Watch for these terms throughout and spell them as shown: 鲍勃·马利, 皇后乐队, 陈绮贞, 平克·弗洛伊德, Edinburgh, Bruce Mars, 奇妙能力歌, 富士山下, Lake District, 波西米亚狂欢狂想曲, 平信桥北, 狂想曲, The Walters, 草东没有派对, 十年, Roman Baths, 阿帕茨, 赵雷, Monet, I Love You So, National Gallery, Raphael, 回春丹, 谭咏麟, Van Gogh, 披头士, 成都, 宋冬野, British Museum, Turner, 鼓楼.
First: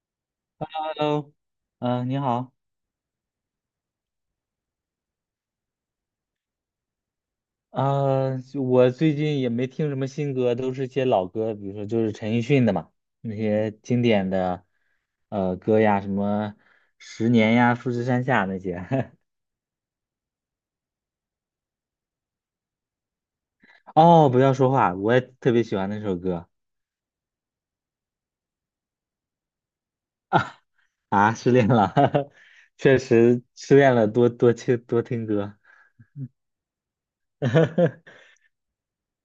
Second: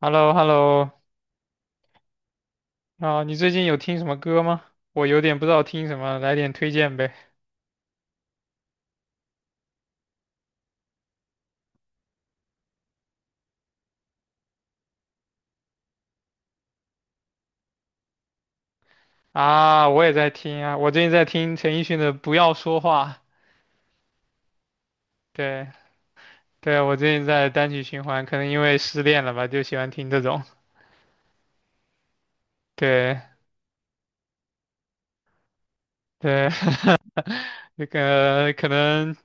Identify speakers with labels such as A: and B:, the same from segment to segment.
A: h e l l o h e l l o
B: Hello，嗯、你好，
A: 啊，你最近有听什么歌吗？我有点不知道听什么，来点推荐呗。
B: 啊、就我最近也没听什么新歌，都是些老歌，比如说就是陈奕迅的嘛，那些经典的歌呀，什么《十年》呀，《富士山下》那些。
A: 啊，我也在听啊，我最近在听陈奕迅的《不要说话》。
B: 哦，不要说话，我也特别
A: 对，
B: 喜欢那首歌
A: 对，我最近在单曲循环，可能因为失恋了吧，就喜欢听这种。
B: 啊，失恋了，确
A: 对，
B: 实失恋了，多多听多听歌。
A: 对，那 个可能，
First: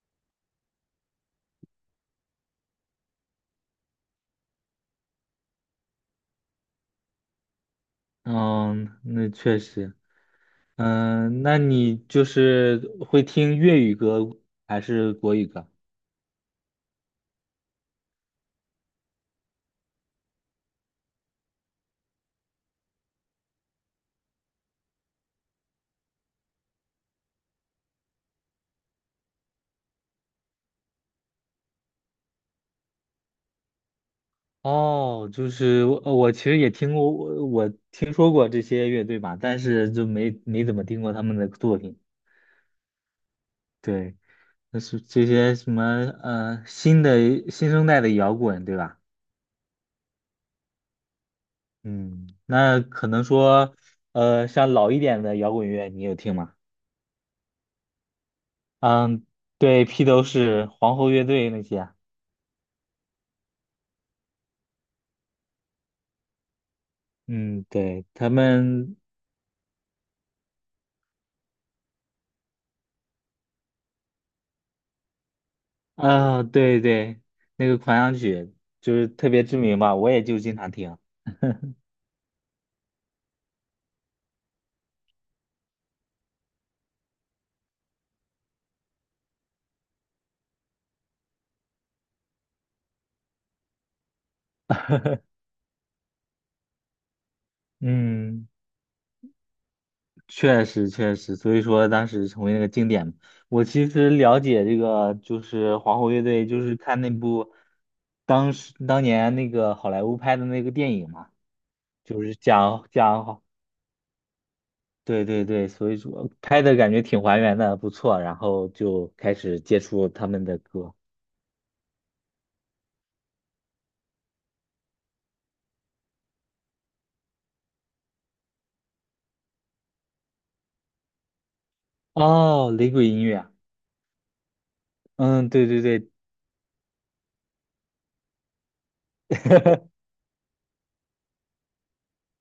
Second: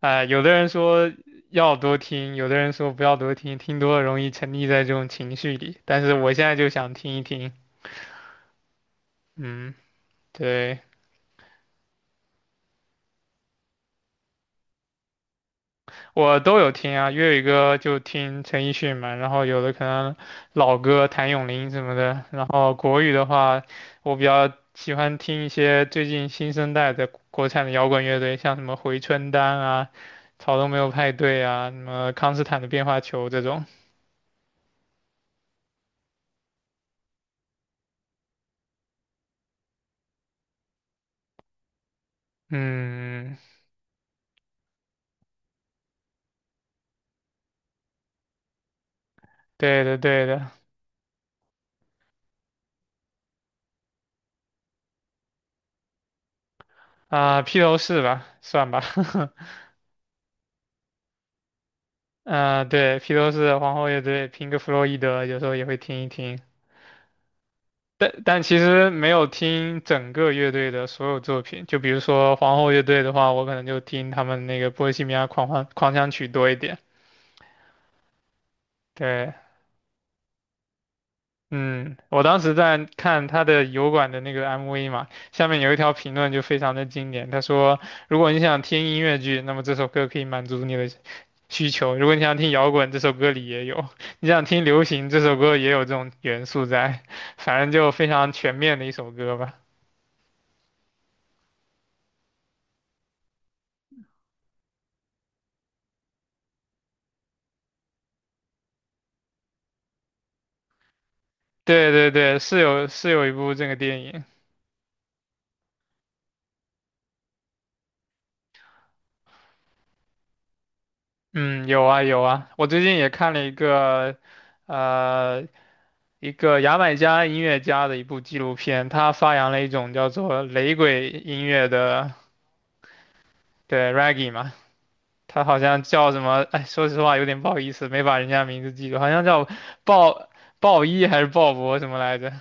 A: 哎、有的人说要多听，有的人说不要多听，听多了容易沉溺在这种情绪里。但是我现在就想听一听，
B: 嗯，那确
A: 嗯，
B: 实，
A: 对。
B: 嗯、那你就是会听粤语歌还是国语歌？
A: 我都有听啊，粤语歌就听陈奕迅嘛，然后有的可能老歌谭咏麟什么的，然后国语的话，我比较喜欢听一些最近新生代的国产的摇滚乐队，像什么回春丹啊、草东没有派对啊、什么康斯坦的变化球这种。
B: 哦，就是我，我其实也听过，我听说过这些乐队吧，但是就没怎么听过他们的作品。
A: 嗯，
B: 对，那是这些什么新的新生代的摇滚，对吧？
A: 对的对的，
B: 嗯，那可能说像老一点的摇滚乐，你有听吗？
A: 啊、披头士吧，算吧，
B: 嗯，对，披头士、皇后乐队那些啊。
A: 啊，对，披头士、皇后乐队、平克·弗洛伊德，有时候也会听一听。
B: 嗯，对，
A: 但
B: 他
A: 但其实
B: 们
A: 没有听整个乐队的所有作品，就比如说皇后乐队的话，我可能就听他们那个《波西米亚狂欢狂想曲》
B: 啊，
A: 多一点。
B: 对对，那个狂想曲就是特
A: 对，
B: 别知名吧，我也就经常听。
A: 嗯，我当时在看他的油管的那个 MV 嘛，下面有一条评论就非常的经典，他说：如果你想听音乐剧，那么这首歌可以满足你的需求；如果你想听摇滚，这首歌里也有；你想听流行，这首歌也有这种元素在。反正就非常
B: 嗯。
A: 全面的一首歌吧。
B: 确实确实，所以说当时成为那个经典嘛。我其实了解这个就是皇后乐队，就是看那部当时当年那个好莱坞拍的那个电影嘛，
A: 对对
B: 就是
A: 对，是有
B: 讲
A: 是有一
B: 讲，
A: 部这个电影。
B: 对对对，所以说拍的感觉挺还原的，不错。然后就开始接触他们的歌。
A: 嗯，有啊有啊，我最近也看了一个，呃，一个牙买加音乐家的一部纪录片，他发扬了一种叫做雷鬼音乐的，
B: 哦，雷鬼音乐啊。
A: 对，reggae 嘛。他
B: 嗯，
A: 好
B: 对对
A: 像
B: 对，
A: 叫什么，哎，说实话有点不好意思，没把人家名字记住，好像叫鲍鲍伊还是鲍勃什么来着？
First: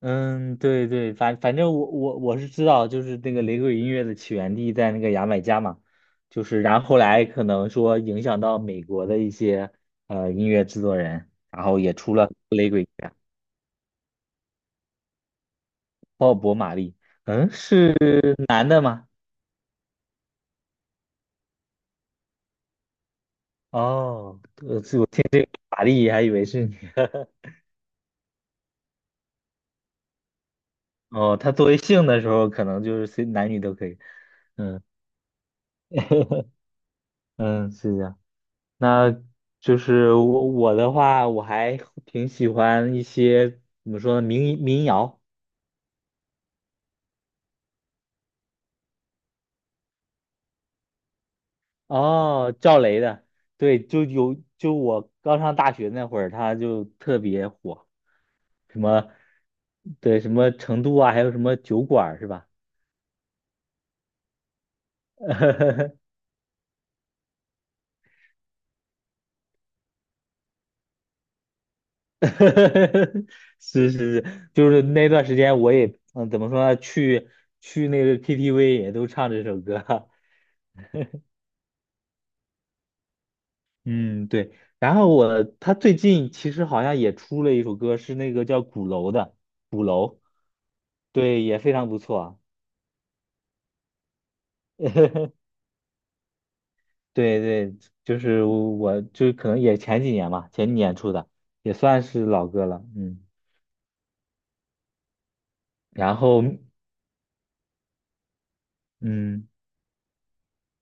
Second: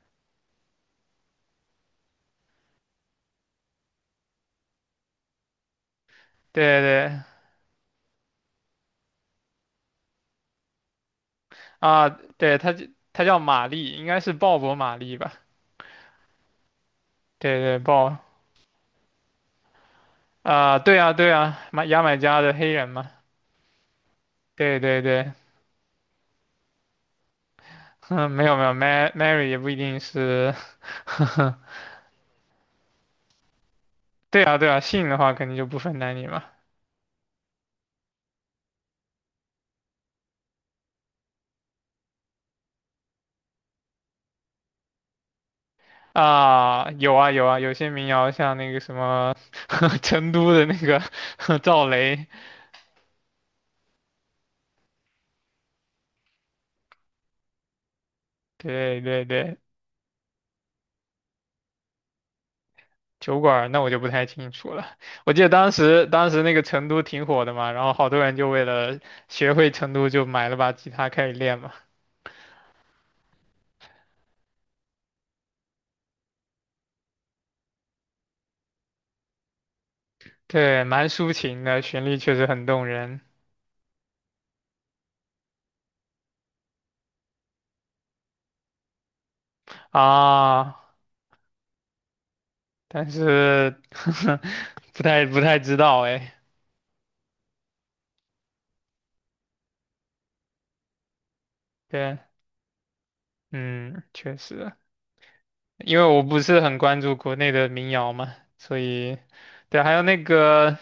B: 嗯，对对，反正我是知道，就是那个雷鬼音乐的起源地在那个牙买加嘛，就是
A: 对
B: 然后后
A: 对
B: 来可能说影响到美国的一些音乐制作人，然后也
A: 啊，
B: 出了
A: 对，
B: 雷
A: 他
B: 鬼音乐，
A: 他叫玛丽，应该是鲍勃玛丽吧？
B: 鲍勃·马利，嗯，
A: 对对，
B: 是男的吗？
A: 对啊，对啊，牙买加的黑人嘛。
B: 哦，
A: 对
B: 这
A: 对
B: 我听
A: 对，
B: 玛丽还以为是女的，
A: 嗯，没有没有，Mary Mary 也不一定是，
B: 哦，他 作为姓的时候，可能就是随男女都可以，
A: 对啊对啊，
B: 嗯
A: 姓的话肯定就不分男女嘛。
B: 嗯，是这样。那就是我的话，我还挺喜欢一些怎么说呢，民谣。
A: 啊，有啊有啊，有些民谣像那个什么 成都的那个 赵雷，
B: 哦，赵雷的，对，就我刚上大学那会儿，他就特别火，什
A: 对
B: 么
A: 对对，
B: 对什么成都啊，还有什么酒馆儿是吧？
A: 酒馆儿那我就不太清楚了。我记得当 时当时那个成都挺火的嘛，然后好多人就为了学会成都就买了把吉他开始练嘛。
B: 是是是，就是那段时间我也嗯，怎么说呢，去那个 KTV 也都唱这首歌，
A: 对，蛮抒情的，旋律确实很动人。
B: 嗯，对。然后他最近其实好像也出了一首歌，是那个叫《鼓楼》的《鼓楼》，
A: 啊，
B: 对，也非常不错。
A: 但是 不太知道哎。
B: 对对，就是我就可能也前几年吧，前几年出的，也算
A: 对，
B: 是老歌了。嗯，
A: 嗯，确实，因为
B: 然
A: 我不
B: 后
A: 是很关注国内的民谣嘛，所以
B: 嗯，
A: 对，还有那个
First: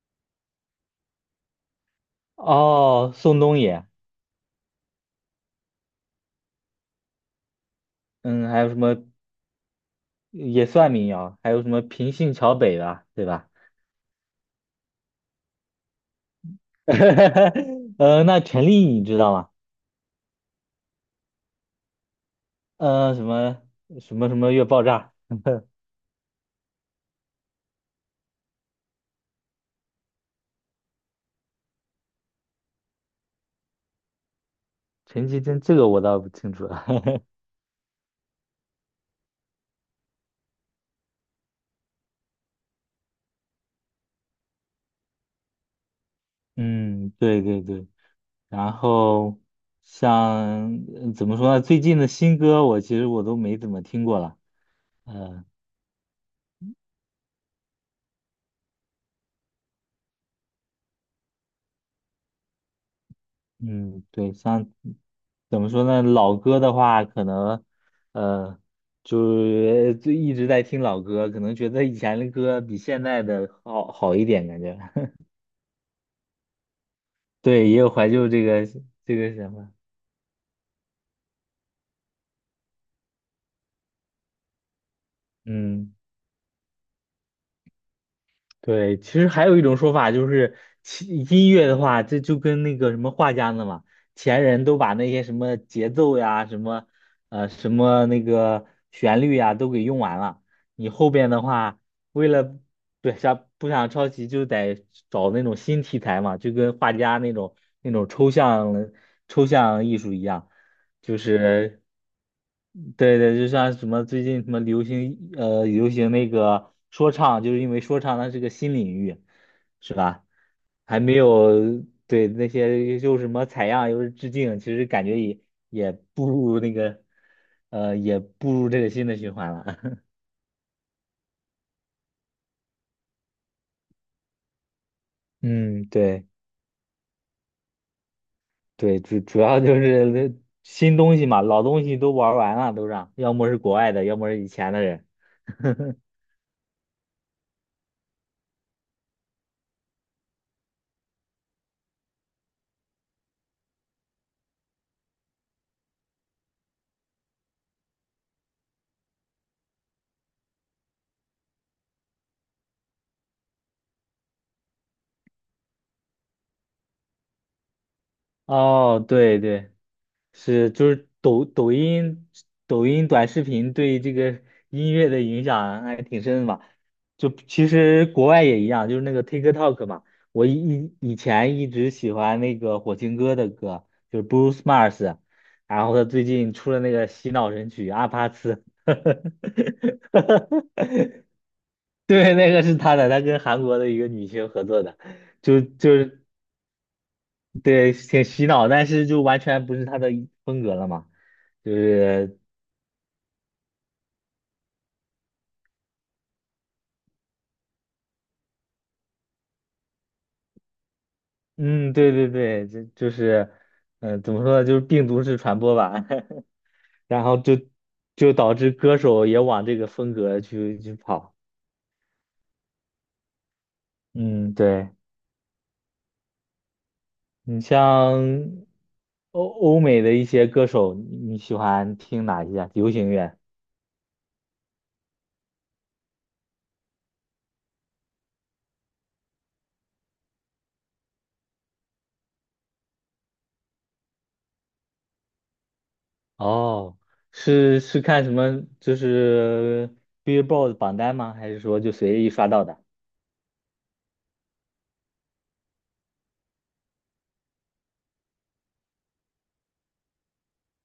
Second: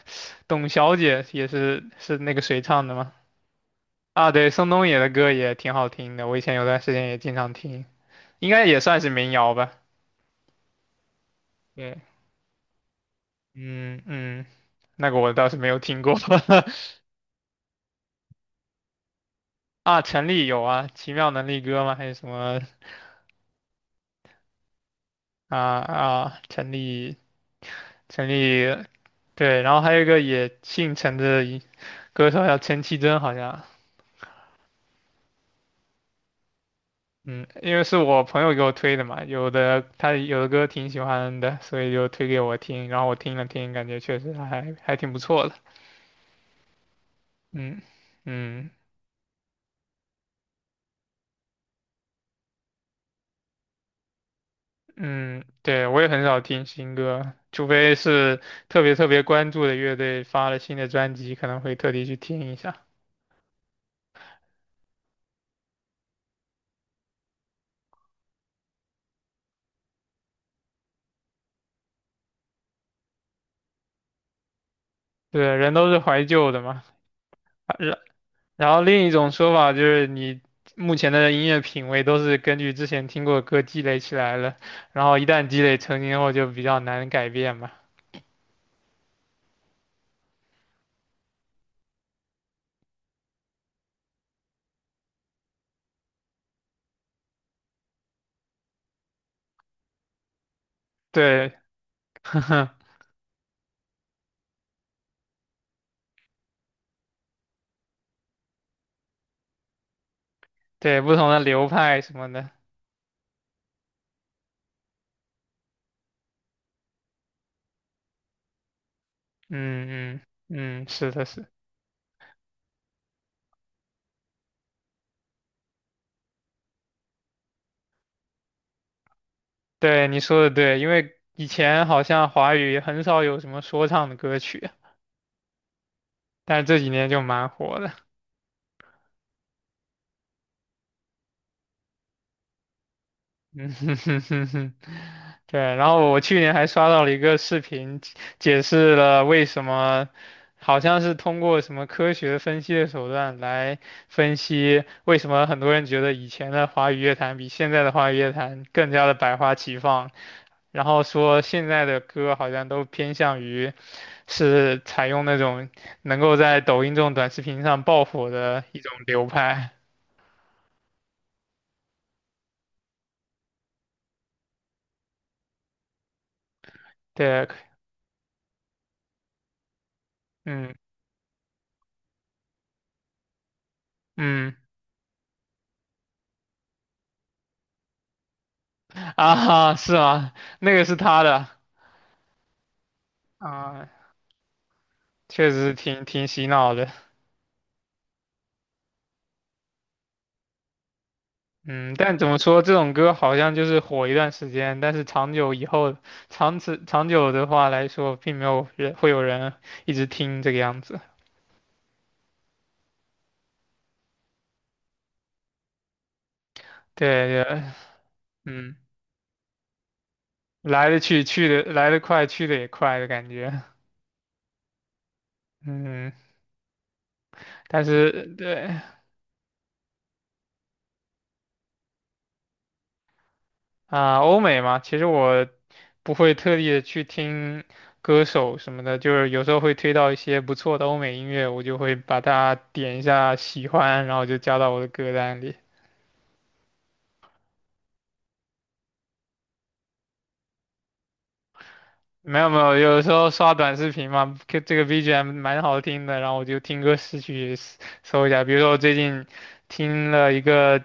A: 董小姐也是那个谁唱的吗？
B: 哦，宋冬野，
A: 啊，对，宋冬野的歌也挺好听的，我以前有段时间也经常听，
B: 嗯，
A: 应
B: 还
A: 该
B: 有什
A: 也算
B: 么
A: 是民谣吧。
B: 也算民谣，还有什么
A: 对，
B: 平信桥北的，对吧？
A: 嗯嗯，那个我倒是没有听过
B: 呃，那陈粒你知道吗？
A: 啊。陈粒有啊，《奇妙能力歌》吗？还是什么
B: 呃，什么什么越爆炸？
A: 啊 啊？陈粒，对，然后还有一个也姓陈的一歌手叫陈绮贞，好像。
B: 陈绮贞这个我倒不清楚了。
A: 嗯，因为是我朋友给我推的嘛，有的他有的歌挺喜欢的，所以就推给我听，然后我听了听，感觉确实还挺不错的。
B: 嗯，对对
A: 嗯
B: 对。
A: 嗯
B: 然后像怎么说呢？最近的新歌我其实我都没怎么听过了。
A: 嗯，
B: 嗯
A: 对，我也很少听新歌，除非是特别特别关注的乐队发了新的专辑，可能会特地去听一下。
B: 嗯，对，像怎么说呢？老歌的话，可能呃，就是就一直在听老歌，可能觉得以前的歌比现在的好一点，感觉。
A: 对，人都是怀旧的嘛，
B: 对，也有怀旧这个
A: 然后另一种
B: 什
A: 说法
B: 么。
A: 就是你目前的音乐品味都是根据之前听过的歌积累起来了，然后一旦积累
B: 嗯。
A: 成型后就比较难改变嘛。
B: 对，其实还有一种说法就是，其音乐的话，这就跟那个什么画家呢嘛，前人都把那些什么节奏呀、什么那个旋律呀都给用完了，你后边的
A: 对，
B: 话，为了 不想抄袭，就得找那种新题材嘛，就跟画家那种那种抽象抽象艺术一样，
A: 对，不
B: 就
A: 同的流
B: 是。
A: 派什么的，
B: 对对，就像什么最近什么流行那个说唱，就是因为说唱它是个新领域，是
A: 嗯
B: 吧？
A: 嗯嗯，
B: 还
A: 是
B: 没
A: 的是，
B: 有对那些又是什么采样又是致敬，其实感觉也也步入那个呃也步入这个新的循环了。
A: 对 你说的对，因为以前好像华语很少有什么说唱的歌曲，
B: 嗯，对
A: 但是这几年就蛮火的。
B: 对，主要就是那新东西嘛，老东西都玩完了，都让，要么 是
A: 嗯
B: 国外
A: 哼
B: 的，要
A: 哼
B: 么是
A: 哼
B: 以前
A: 哼，
B: 的人。
A: 对，然 后我去年还刷到了一个视频，解释了为什么，好像是通过什么科学分析的手段来分析为什么很多人觉得以前的华语乐坛比现在的华语乐坛更加的百花齐放，然后说现在的歌好像都偏向于是采用那种能够在抖音这种短视频上爆火的一种
B: 哦，
A: 流
B: 对
A: 派，
B: 对。是，就是抖音、抖音短视频对这个音乐的影响还挺深的嘛。就
A: 对，
B: 其实国外也一样，就是那个 TikTok 嘛。我
A: 嗯
B: 以前一直喜欢那个火星哥的歌，就是
A: 嗯。
B: Bruce Mars，然后他最近出了那个洗脑神曲《阿帕茨》，
A: 啊哈，是啊，那个是他的
B: 对，那个是他的，他跟韩国
A: 啊，
B: 的一个女星合作的，
A: 确
B: 就
A: 实
B: 就
A: 挺
B: 是
A: 挺洗脑的。
B: 对，挺洗脑，但是就完全不是他的风格了嘛。就
A: 嗯，但怎么
B: 是
A: 说，这种歌好像就是火一段时间，但是长久以后，长久的话来说，并没有人会有人一直听这个样子。
B: 嗯，对对对，这就是，嗯、怎么说呢，就是病毒式传播吧，然后
A: 对
B: 就
A: 对，
B: 导致
A: 嗯，
B: 歌手也往这个风格去
A: 来
B: 去
A: 的去，
B: 跑。
A: 去的来的快，去的也快的感觉。
B: 嗯，对，
A: 嗯，
B: 你
A: 但是对，
B: 像欧美的一些歌手，你喜欢听哪一些啊流行乐？
A: 啊，欧美嘛，其实我不会特地的去听歌手什么的，就是有时候会推到一些不错的欧美音乐，我就会把它点一下喜欢，然后就加到我的歌单里。
B: 哦，是看什么？就是 Billboard 榜单吗？还是说就随意
A: 没有
B: 刷
A: 没
B: 到
A: 有，
B: 的？
A: 有时候刷短视频嘛，这个 BGM 蛮好听的，然后我就听歌识曲搜一下。比如说我最近听了一个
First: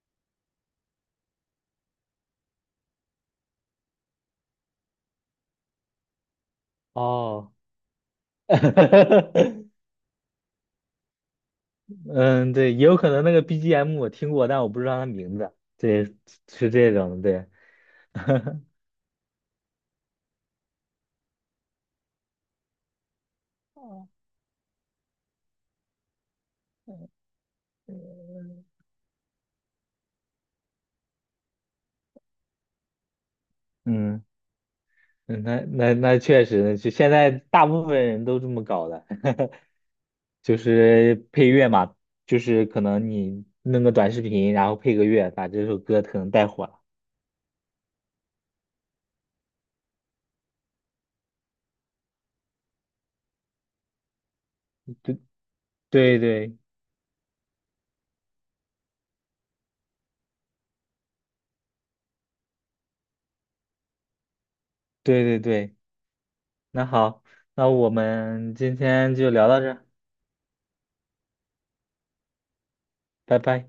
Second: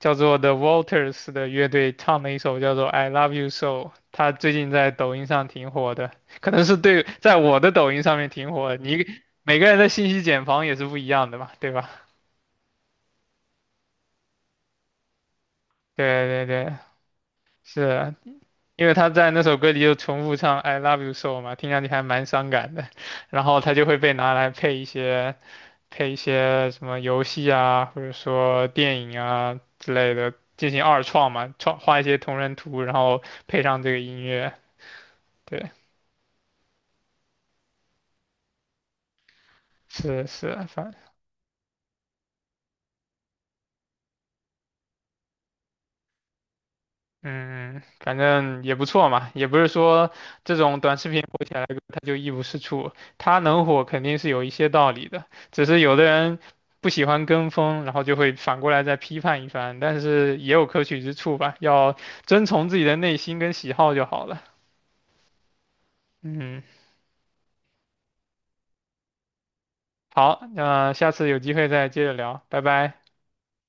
A: 叫做 The Walters 的乐队唱的一首叫做《I Love You So》，他最近在抖音上挺火的，可能是对，在
B: 哦，
A: 我的抖音上面挺火的你每 个人的信息茧房也是不一样的嘛，对吧？
B: 嗯，对，也有可能那个 BGM 我听过，但我不知道它名字。对，
A: 对对
B: 是
A: 对，
B: 这种，对，
A: 是 因为他在那首歌里就重复唱 "I love you so" 嘛，听上去还蛮伤感的，然后他就会被拿来配一些什么游戏啊，或者说电影啊之类的进行二创嘛，创画一些同人图，然后配上这个音
B: 嗯，
A: 乐。
B: 嗯那
A: 对，
B: 那那确实就现在大部分人都这么搞的，
A: 是
B: 就
A: 是，反
B: 是配乐嘛，就是可能你弄个短视频，然后配个乐，把这首歌可能带火了。
A: 嗯，嗯反正也不错嘛，也不是说这种短视频火起来了它就一无是处，它能火肯定是有一些道理的，只是有的
B: 对
A: 人
B: 对
A: 不喜欢跟风，然后就会反过来再批判一番，但是也有可取之处吧，要遵从自己的内心跟喜好就好了。
B: 对对对，
A: 嗯，
B: 那好，那我们今天就聊到这儿，
A: 好，那下次有机会再接着聊，拜拜。
B: 拜拜。